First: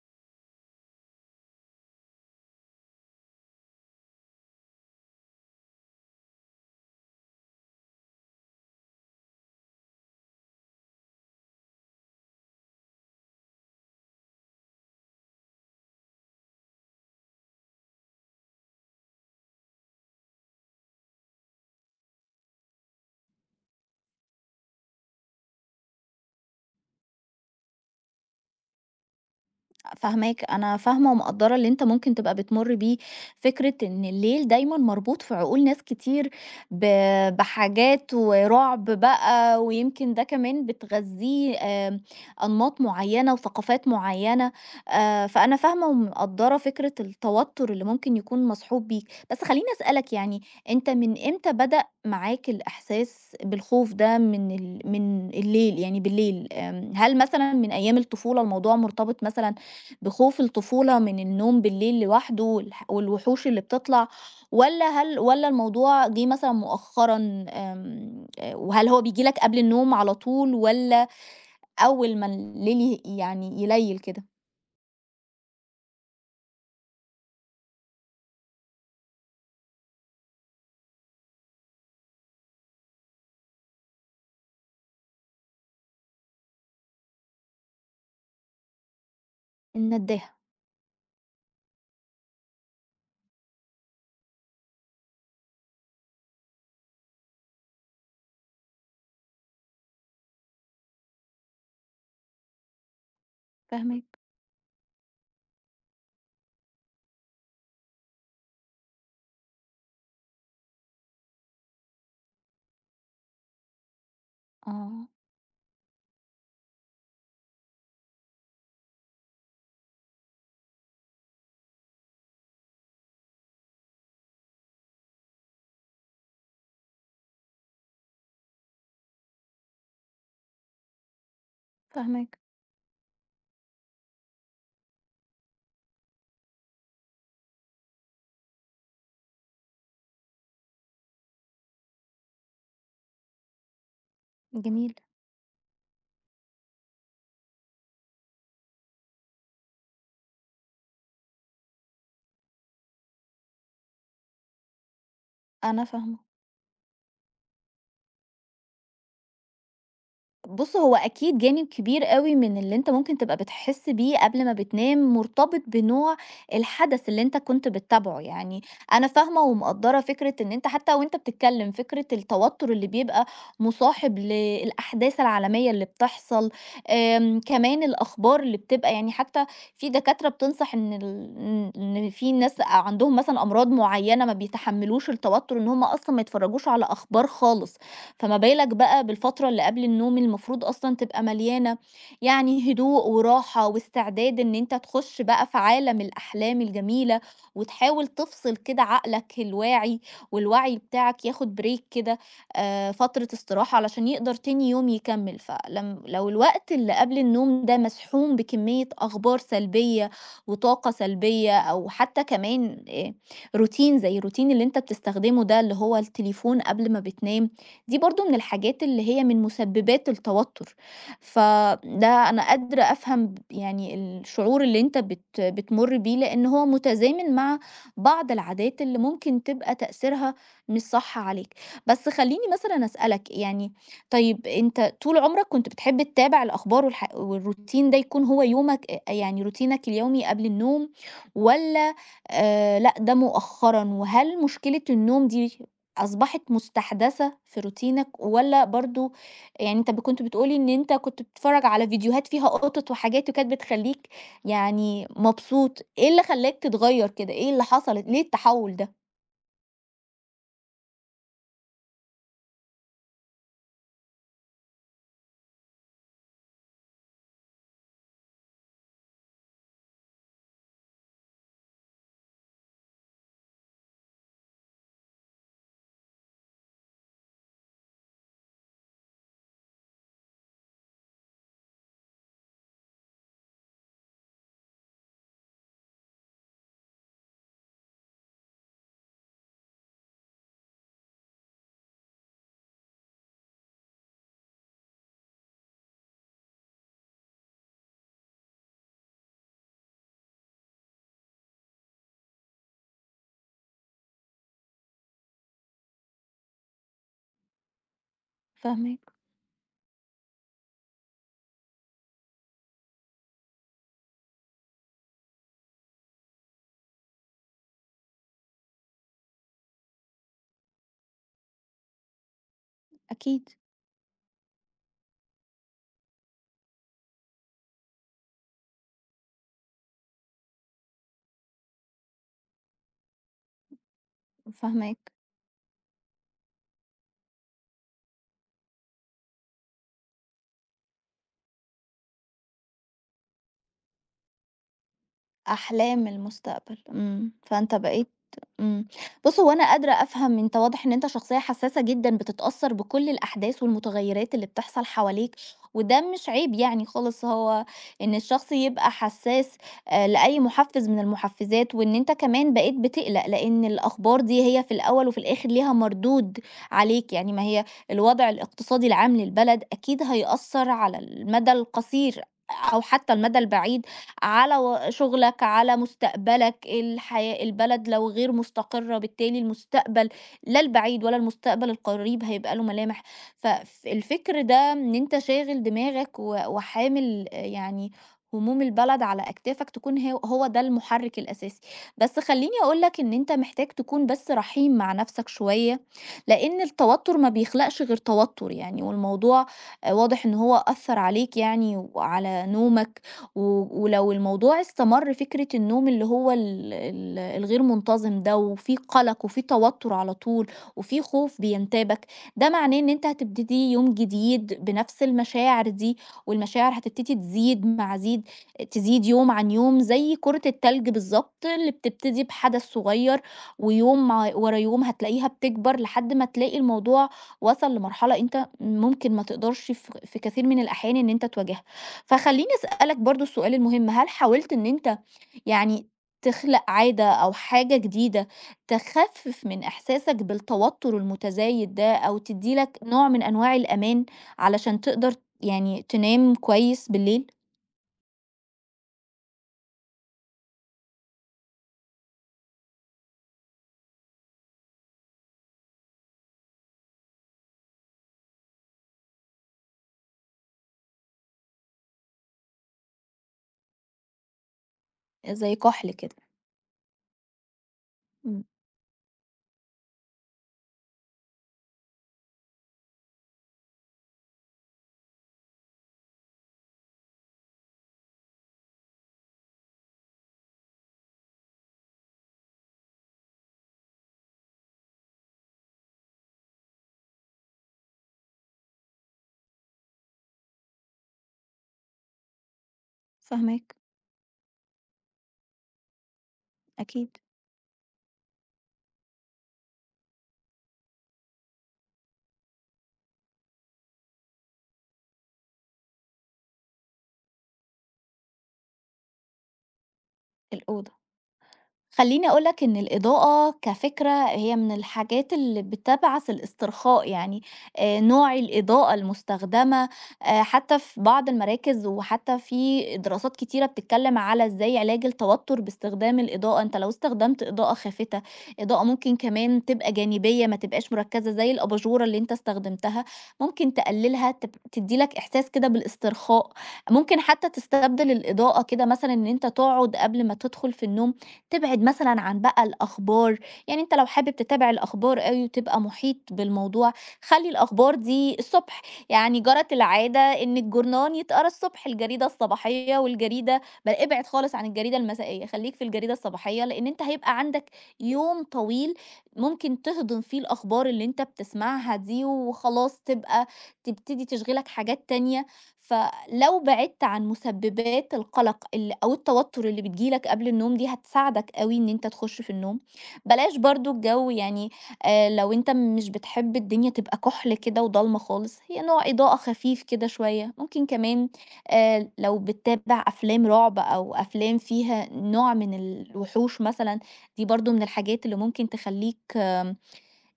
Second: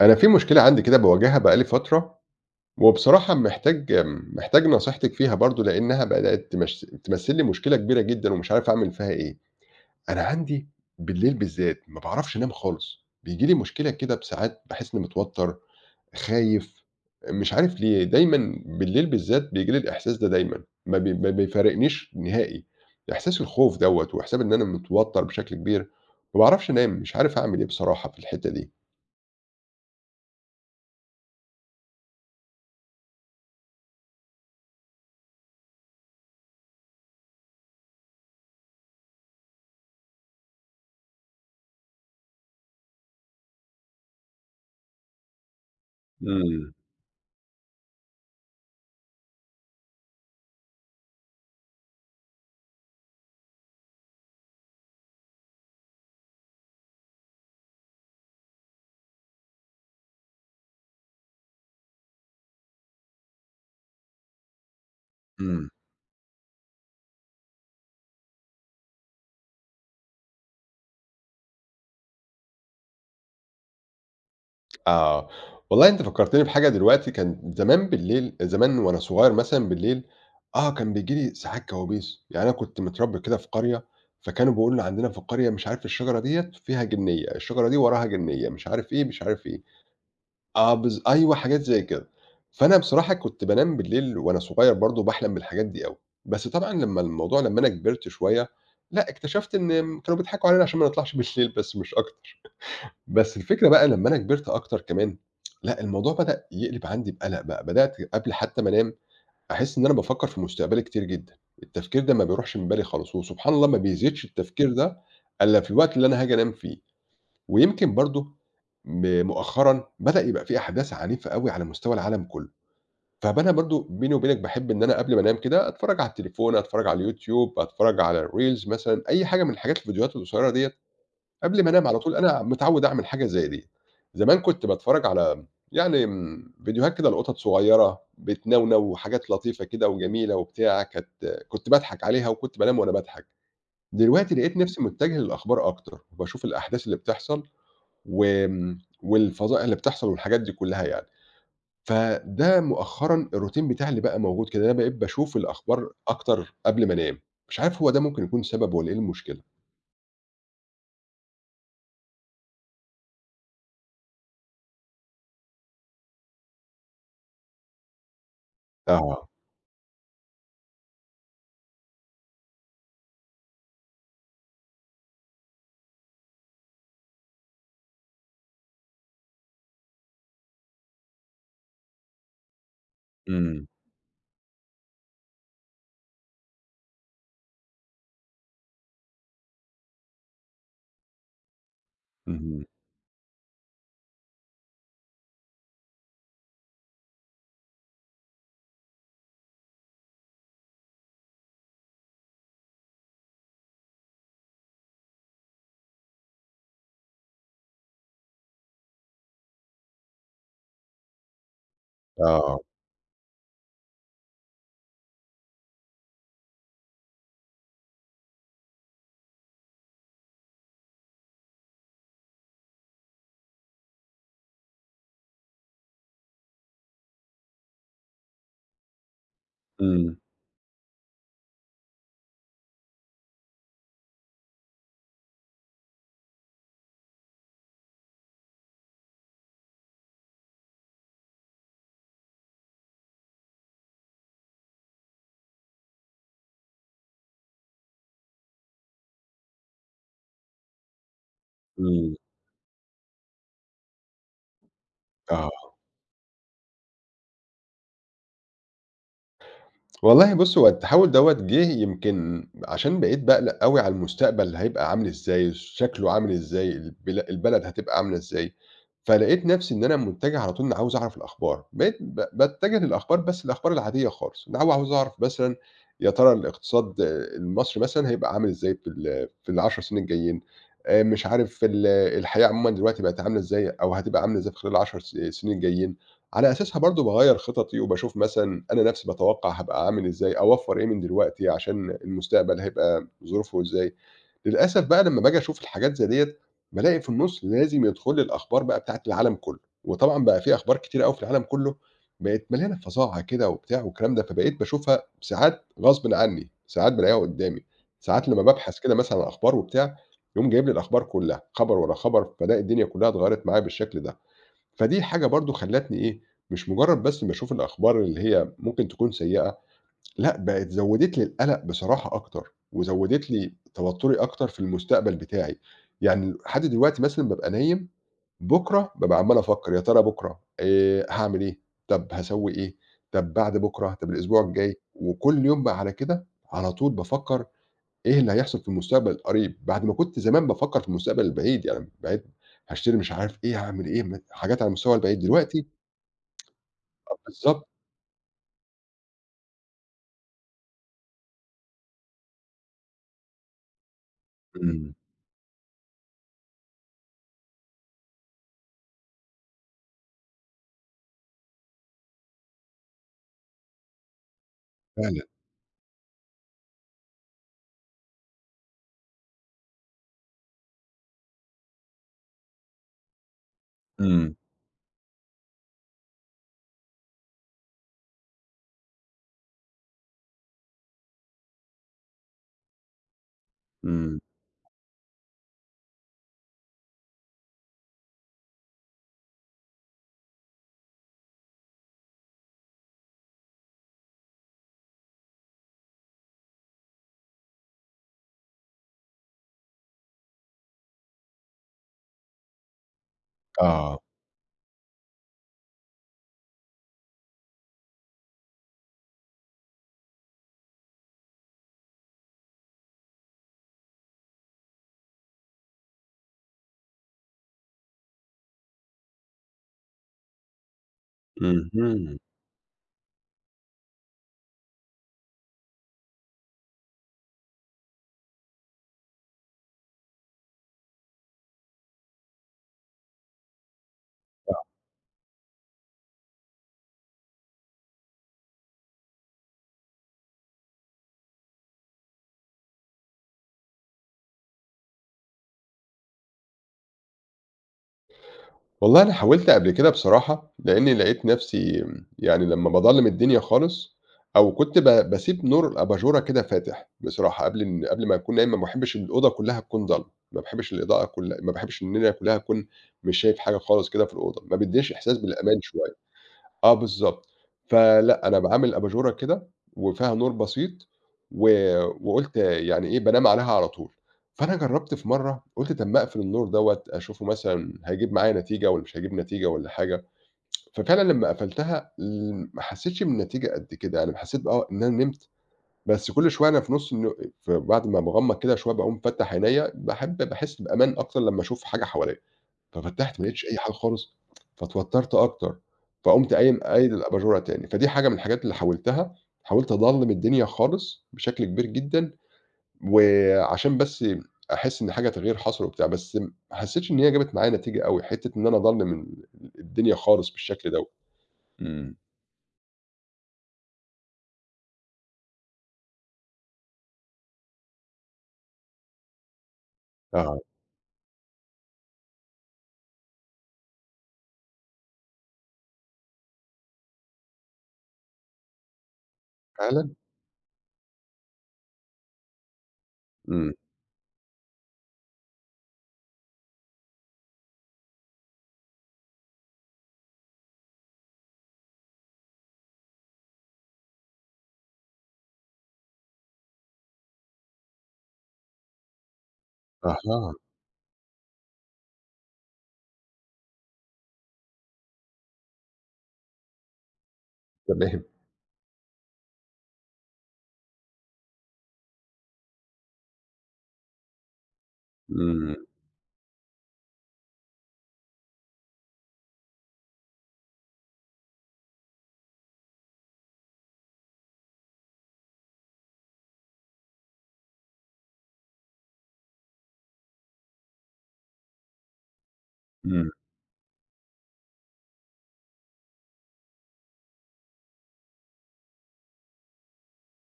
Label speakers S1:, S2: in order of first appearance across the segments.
S1: أنا في مشكلة عندي كده باواجهها بقى لي فترة، وبصراحة محتاج محتاج نصيحتِك فيها برضه لإنها بدأت تمثّل لي مشكلة كبيرة جدًا ومش عارف أعمل فيها إيه. أنا عندي بالليل بالذات ما باعرفش أنام خالص، بييجي لي مشكلة كده بساعات باحس إنّي متوتّر، خايف، مش عارف ليه، دايمًا بالليل بالذات بييجي لي الإحساس ده دايمًا، ما بيفارقنيش نهائي، إحساس الخوف دوّة وإحساس إن أنا متوتّر بشكل كبير، ما باعرفش أنام، مش عارف أعمل إيه بصراحة في الحتّة دي.
S2: فاهماك، أنا فاهمة ومقدّرة اللي أنت ممكن تبقى بتمُر بيه. فكرة إن الليل دايمًا مربوط في عقول ناس كتير ب بحاجات ورعب بقى، ويمكن ده كمان بتغذّيه أنماط معيّنة وثقافات معيّنة. فأنا فاهمة ومقدّرة
S1: إمم،
S2: فكرة التوتر اللي ممكن يكون مصحوب بيك، بس خلّيني أسألك يعني أنت من إمتى بدأ معاك الإحساس بالخوف ده من الليل، يعني بالليل، هل مثلًا من أيام الطفولة الموضوع مرتبط مثلًا بخوف الطفولة من النوم بالليل لوحده والوحوش اللي بتطلع، والّا والّا
S1: إمم.
S2: الموضوع جِه مثلًا مؤخرًا آمم، وهل هو بييجي لك قبل النوم على طول والّا أول ما الليل يعني يليل كده؟
S1: آه، والله أنت فكّرتني بحاجة دلوقتي، كان زمان بالليل زمان وأنا صغير مثلًا بالليل، آه، كان بييجي لي ساعات كوابيس، يعني أنا كنت متربّي كده في قرية، فكانوا بيقولوا لنا عندنا في القرية مش عارف الشجرة ديّة فيها جنيّة، الشجرة دي وراها جنيّة، مش عارف إيه، مش عارف إيه،
S2: الندّاهة.
S1: آه بالض أيوه حاجات زي كده، فأنا بصراحة كنت بانام بالليل وأنا صغير برضه باحلم بالحاجات دي أوي، بس طبعًا لمّا أنا كبرت شوية، لأ اكتشفت إن كانوا بيضحكوا علينا عشان ما نطلعش بالليل بس مش أكتر. بس الفكرة بقى لمّا أنا
S2: فاهماك.
S1: كبرت أكتر كمان، لأ الموضوع بدأ يقلب عندي بقلق بقى، بدأت قبل حتى ما أنام أحس إن أنا بافكّر في مستقبلي كتير جدًا، التفكير ده ما بيروحش من بالي خالص، وسبحان الله ما بيزيدش التفكير ده
S2: آه.
S1: إلا في الوقت اللي أنا هاجي أنام فيه، ويمكن برضه مؤخرًا بدأ يبقى في أحداث عنيفة أوي على مستوى العالم كله، فأنا برضه بيني وبينك باحب إن أنا قبل ما أنام كده أتفرّج على التليفون، أتفرّج على اليوتيوب، أتفرّج على الreels مثلًا، أي حاجة من الحاجات الفيديوهات القصيرة ديّة قبل ما انام على طول
S2: فاهماك.
S1: أنا متعوّد أعمل حاجة زي ديّة، زمان كنت باتفرّج على يعني فيديوهات كده لقطط صغيّرة بتنونو وحاجات لطيفة كده وجميلة وبتاع، كنت باضحك عليها وكنت بانام وأنا باضحك، دلوقتي لقيت نفْسي
S2: جميل.
S1: متجه للأخبار أكتر، وباشوف الأحداث اللي بتحصل والفظائع اللي بتحصل والحاجات دي كلّها يعني، فده مؤخرًا الروتين بتاعي اللي بقى موجود كده، أنا بقيت باشوف
S2: أنا
S1: الأخبار
S2: فاهمة.
S1: أكتر قبل ما انام، مش عارف هو ده ممكن يكون سبب والّا إيه المشكلة؟
S2: بُص، هو أكيد جانب كبير أوي من اللي أنت ممكن تبقى بتحس بيه قبل ما بتنام مرتبط بنوع الحدث اللي أنت كنت بتتابعه. يعني أنا
S1: آه،
S2: فاهمة ومقدّرة فكرة إن أنت حتى وأنت بتتكلم فكرة التوتر اللي بيبقى مصاحب للأحداث العالمية اللي بتحصل. كمان الأخبار اللي بتبقى يعني حتى في دكاترة بتنصح إن ال إن إن في ناس عندهم مثلًا
S1: إمم،
S2: أمراض معينة ما بيتحملوش التوتر إن هم أصلًا ما يتفرجوش على أخبار خالص. فما بالك بقى بالفترة اللي قبل النوم المفروض أصلًا تبقى مليانة
S1: اهم،
S2: يعني هدوء وراحة واستعداد إن أنت تخش بقى في عالم الأحلام الجميلة، وتحاول تفصل كده عقلك الواعي والوعي بتاعك ياخد بريك كده، فترة استراحة علشان يقدر تاني يوم يكمّل. لو الوقت اللي قبل النوم ده مسحوم بكمية أخبار سلبية وطاقة سلبية أو حتى
S1: آه.
S2: كمان روتين زي الروتين اللي أنت بتستخدمه ده اللي هو التليفون قبل ما بتنام، دي برضه من الحاجات اللي هي من مسببات التوتر. فده أنا قادرة أفهم يعني الشعور اللي أنت بتمُر بيه، لإن هو متزامن مع بعض العادات اللي ممكن تبقى
S1: إمم،
S2: تأثيرها مش صح عليك. بس خلّيني مثلًا أسألك يعني طيب أنت طول عمرك كنت بتحب تتابع الأخبار والروتين ده يكون هو يومك يعني روتينك اليومي قبل النوم والّا، لأ ده مؤخرًا؟ وهل مشكلة النوم دي أصبحت مستحدثة في روتينك والّا برضه يعني أنت كنت بتقول لي إن أنت كنت بتتفرّج على
S1: إمم،
S2: فيديوهات فيها قطط وحاجات وكانت بتخلّيك يعني
S1: آه.
S2: مبسوط، إيه اللي خلّاك تتغيّر كده، إيه اللي حصلت، ليه التحوّل ده؟
S1: والله بُص، هو التحوّل دوّة جِه يمكن عشان بقيت باقلق أوي على المستقبل هيبقى عامل إزاي، شكله عامل إزاي، البلد هتبقى عاملة إزاي، فلقيت نَفْسي إن أنا مُتجه على طول إن عاوز أعرف الأخبار، بقيت ب باتجه للأخبار بس الأخبار العادية خالص، أنا عاوز أعرف مثلًا يا ترى الاقتصاد المصري مثلًا هيبقى عامل إزاي في ال10 سنين الجايين، مش عارف الحياة عمومًا دلوقتي بقت عاملة إزاي أو هتبقى عاملة إزاي في خلال ال10 سنين الجايين. على أساسها برضه باغيّر خططي وباشوف مثلًا أنا نَفْسي باتوقّع هابقى عامل إزاي، أوفّر إيه من دلوقتي عشان المستقبل هيبقى ظروفه إزاي. للأسف بقى لمّا باجي أشوف الحاجات زي ديّة، بالاقي في النُص لازم يدخل لي الأخبار بقى بتاعة العالم كُلّه، وطبعًا بقى في أخبار كتيرة أوي في العالم كُلّه بقت مليانة فظاعة كده وبتاع والكلام ده، فبقيت باشوفها ساعات غصبٍ عني، ساعات بالاقيها قدّامي، ساعات لمّا بابحث كده
S2: فاهماك.
S1: مثلًا عن أخبار وبتاع، يقوم جايب لي الأخبار كُلّها، خبر ورا خبر، فالاقي الدنيا كُلّها اتغيّرت معايا بالشكل ده. فدي حاجة برضه خلّتني إيه، مش مجرّد بس باشوف الأخبار اللي هي ممكن تكون سيئة، لأ بقت زوّدت لي القلق بصراحة أكتر، وزوّدت
S2: أكيد.
S1: لي توتُّري أكتر في المستقبل بتاعي، يعني لحد دلوقتي مثلًا بابقى نايم، بُكرة بابقى عمّال أفكّر يا ترى بُكرة هاعمل إيه، طَب هاسوّي إيه، طَب بعد بُكرة، طَب الأسبوع الجاي،
S2: فاهماك.
S1: وكلّ يوم بقى على كده، على طول بافكّر إيه اللي هيحصل في المستقبل القريب، بعد ما كنت زمان بافكّر في المستقبل البعيد، يعني بعيد هاشتري مش عارف إيه، هاعمل إيه، حاجات على المستوى البعيد، دلوقتي
S2: أحلام المستقبل. إمم.
S1: بالضبط
S2: فأنت بقيت. إمم. بُص، هو أنا قادرة أفهم أنت واضح إن أنت شخصية حساسة جدًا بتتأثّر بكل الأحداث والمتغيّرات اللي بتحصل
S1: إمم،
S2: حواليك، وده مش عيب يعني خالص، هو إن الشخص يبقى حسّاس لأي مُحفّز من المُحفّزات، وإن أنت كمان بقيت بتقلق لإن الأخبار دي هي في الأول وفي
S1: فعلًا.
S2: الآخر ليها مردود عليك. يعني ما هي الوضع الاقتصادي العام للبلد أكيد هيأثّر على المدى القصير أو حتى المدى البعيد
S1: إمم،
S2: على شغلك، على مستقبلك، الحياة البلد لو غير مستقرة بالتالي المستقبل لا البعيد ولا المستقبل القريب هيبقى له ملامح.
S1: إمم.
S2: الفكر ده إن أنت شاغل دماغك وحامل يعني هموم البلد على أكتافك تكون هو ده المحرك الأساسي. بس خلّيني أقول لك إن أنت محتاج تكون بس رحيم مع نفسك شوية، لإن التوتر ما بيخلقش غير توتر يعني. والموضوع واضح إن هو أثّر عليك يعني وعلى نومك، و
S1: آه،
S2: ولو الموضوع استمر فكرة النوم اللي هو ال ال الغير منتظم ده وفي قلق وفي توتر على طول وفي خوف بينتابك، ده معناه إن أنت هتبتدي يوم جديد بنفس المشاعر دي، والمشاعر هتبتدي تزيد مع زيد تزيد يوم عن يوم زي كرة التلج بالضبط اللي
S1: اهم.
S2: بتبتدي بحدث صغير، ويوم مع ورا يوم هتلاقيها بتكبر لحد ما تلاقي الموضوع وصل لمرحلة أنت ممكن ما تقدرش في كثير من الأحيان إن أنت تواجهها. فخلّيني أسألك برضه السؤال المهم، هل حاولت إن أنت يعني تخلق عادة أو حاجة جديدة تخفِّف من إحساسك بالتوتر المتزايد ده أو تدّي لك نوع من أنواع الأمان علشان تقدر يعني تنام كويس بالليل؟
S1: والله أنا حاولت قبل كده بصراحة، لإني لقيت نفسي يعني لمّا باضلّم الدنيا خالص أو كنت ب باسيب نور الأباجورة كده فاتح بصراحة قبل ما أكون نايم، ما باحبش الأوضة كلّها تكون ضلمة، ما باحبش الإضاءة كلّها ما باحبش إن أنا كلّها أكون مش شايف حاجة خالص كده في الأوضة، ما بيدّينيش إحساس
S2: زي
S1: بالأمان
S2: كُحْل
S1: شوية.
S2: كده.
S1: آه بالضبط. فلأ، أنا
S2: إمم.
S1: باعمل أباجورة كده وفيها نور بسيط و وقُلت يعني إيه، بانام عليها على طول. فأنا جرّبت في مرّة قُلت طَب ما أقفل النور دوّة أشوفه مثلًا هيجيب معايا نتيجة والّا مش هيجيب نتيجة والّا حاجة، ففعلًا لمّا قفلتها ما حسيتش بالنتيجة قد كده، يعني حسيت آه إن أنا نمت، بس كل شوية أنا في نُص الن ف بعد ما باغمّض كده شوية باقوم فاتح عينيّا، باحس بأمان أكتر لمّا أشوف حاجة حواليّا. ففتّحت ما لقيتش أي حاجة
S2: فاهماك.
S1: خالص، فاتوتّرت أكتر، فقُمت قايم قايل
S2: أكيد.
S1: الأباجورة تاني، فدي حاجة من الحاجات اللي حاولتها، حاولت أضلِّم الدنيا خالص بشكل كبير جدًا، وعشان بس أحس إن حاجة تغيير حصل وبتاع، بس ما حسيتش إن هي جابت معايا نتيجة أوي، حتّة إن أنا أضلِّم الدنيا خالص بالشكل دوّة.
S2: الأوضة.
S1: إمم،
S2: خلّيني أقول لك إن الإضاءة كفكرة هي من الحاجات اللي بتبعث الاسترخاء، يعني نوع الإضاءة المستخدمة،
S1: آه،
S2: حتى في بعض المراكز وحتى في دراسات كتيرة بتتكلّم على إزاي علاج التوتر باستخدام الإضاءة. أنت لو استخدمت إضاءة خافتة، إضاءة ممكن كمان تبقى
S1: فعلًا؟
S2: جانبية ما تبقاش مركّزة زي الأباجورة اللي أنت استخدمتها،
S1: إمم،
S2: ممكن تقلّلها تدّي لك إحساس كده بالاسترخاء. ممكن حتى تستبدل الإضاءة كده، مثلًا إن أنت تقعد قبل ما تدخل في النوم تبعد مثلًا عن بقى الأخبار. يعني أنت لو حابب تتابع الأخبار أوي وتبقى محيط بالموضوع، خلّي الأخبار دي الصبح. يعني جرت العادة
S1: أها،
S2: إن الجورنان يتقرا الصبح، الجريدة الصباحية والجريدة ابعد خالص عن الجريدة المسائية، خلّيك في الجريدة الصباحية، لإن أنت هيبقى عندك
S1: تمام،
S2: يوم طويل ممكن تهضم فيه الأخبار اللي أنت بتسمعها دي، وخلاص تبقى تبتدي تشغلك حاجات تانية.
S1: إمم،
S2: فلو بعدت عن مسببات القلق أو التوتر اللي بتيجي لك قبل النوم دي هتساعدك أوي إن أنت تخش في النوم. بلاش برضه الجو يعني لو أنت مش بتحب الدنيا تبقى كحل كده وضلمة خالص، هي نوع إضاءة خفيف كده شوية. ممكن كمان لو بتتابع
S1: إمم،
S2: أفلام رعب أو أفلام فيها نوع من الوحوش مثلًا، دي برضه من الحاجات اللي ممكن تخلّيك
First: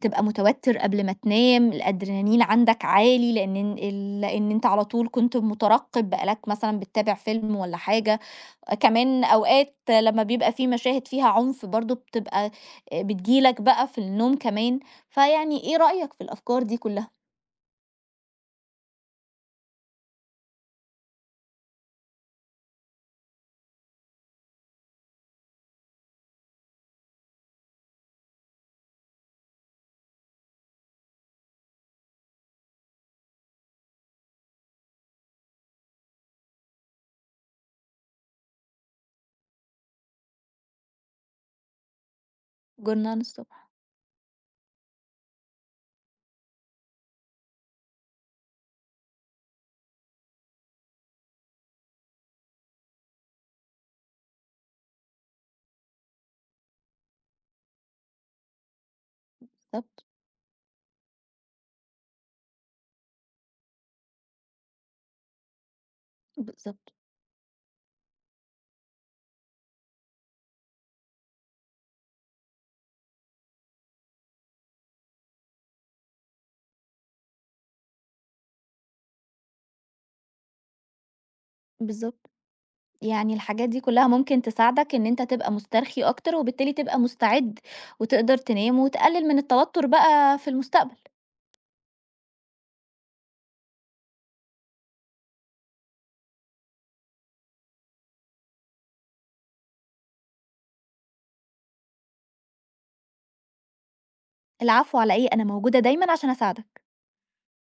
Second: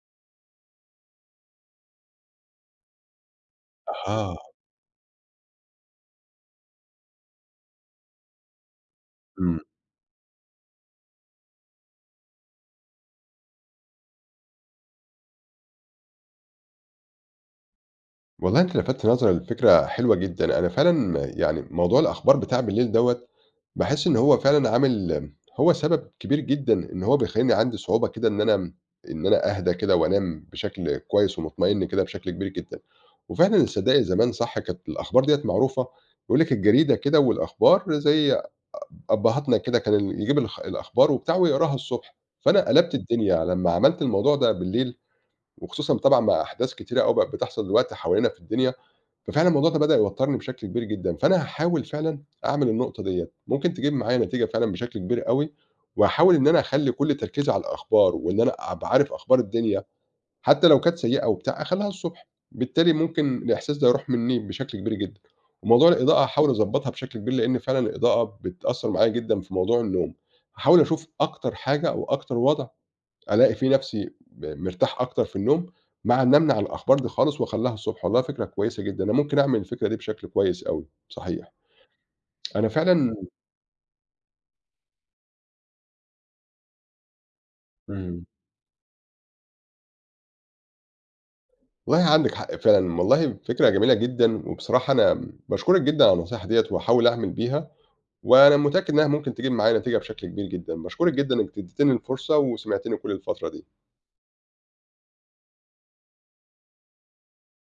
S2: تبقى متوتر قبل ما تنام. الأدرينالين عندك عالي لإن إن ال
S1: أها،
S2: إن أنت على طول كنت مترقب، بقى لك مثلًا بتتابع فيلم والّا حاجة. كمان
S1: إمم.
S2: أوقات لمّا بيبقى في مشاهد فيها عنف برضه بتبقى بتيجي لك بقى في النوم كمان. فيعني إيه رأيك في الأفكار دي كلها؟
S1: والله أنت لفتت نظري لفكرة حلوة جدًا، أنا فعلًا يعني موضوع الأخبار بتاع بالليل دوّة، باحس إن هو فعلًا هو سبب كبير جدًا إن هو بيخلّيني عندي صعوبة كده إن أنا أهدى كده وأنام بشكل كويس ومطمئن كده بشكل كبير جدًا، وفعلًا صدّقي زمان صح كانت الأخبار ديّة معروفة، يقول لِك الجريدة كده والأخبار زي أبّهاتنا كده كان ال يجيب الخ الأخبار وبتاع ويقراها الصبح، فأنا قلبت
S2: جورنال
S1: الدنيا
S2: الصبح.
S1: لمّا عملت الموضوع ده بالليل، وخصوصًا طبعًا مع أحداث كتيرة أوي بقت بتحصل دلوقتي حوالينا في الدنيا، ففعلًا الموضوع ده بدأ يوتّرني بشكل كبير جدًا، فأنا هاحاول فعلًا أعمل النقطة ديّة، ممكن تجيب معايا نتيجة فعلًا بشكل كبير أوي، وهاحاول إن أنا أخلّي كل تركيزي على الأخبار، وإن أنا أبقى عارف أخبار الدنيا،
S2: بالضبط.
S1: حتى لو كانت سيئة وبتاع أخلّيها الصبح، بالتالي ممكن الإحساس ده يروح منّي بشكل كبير جدًا، وموضوع الإضاءة هاحاول أضبّطها
S2: بالضبط.
S1: بشكل كبير، لإن فعلًا الإضاءة بتأثّر معايا جدًا في موضوع النوم، هاحاول أشوف أكتر حاجة أو أكتر وضع ألاقي في نفسي مرتاح أكتر في النوم، مع إني أمنع الأخبار دي خالص وأخلّيها الصبح، والله فكرة كويسة جدًا، أنا ممكن أعمل الفكرة دي بشكل كويس أوي، صحيح.
S2: بالضبط.
S1: أنا فعلًا
S2: يعني الحاجات دي كلها ممكن تساعدك إن أنت تبقى مسترخي أكتر، وبالتالي تبقى مستعد
S1: إمم،
S2: وتقدر تنام وتقلل من التوتر بقى في المستقبل.
S1: والله عندِك حق فعلًا، والله فكرة جميلة جدًا، وبصراحة أنا باشكرِك جدًا على النصيحة ديّة، وهاحاول أعمل بيها، وأنا متأكد إنها ممكن تجيب معايا نتيجة بشكل كبير جدًا، باشكرِك جدًا إنِّك اديتيني الفرصة وسمعتيني كل الفترة دي.
S2: العفو على إيه، أنا موجودة دايمًا عشان أساعدك.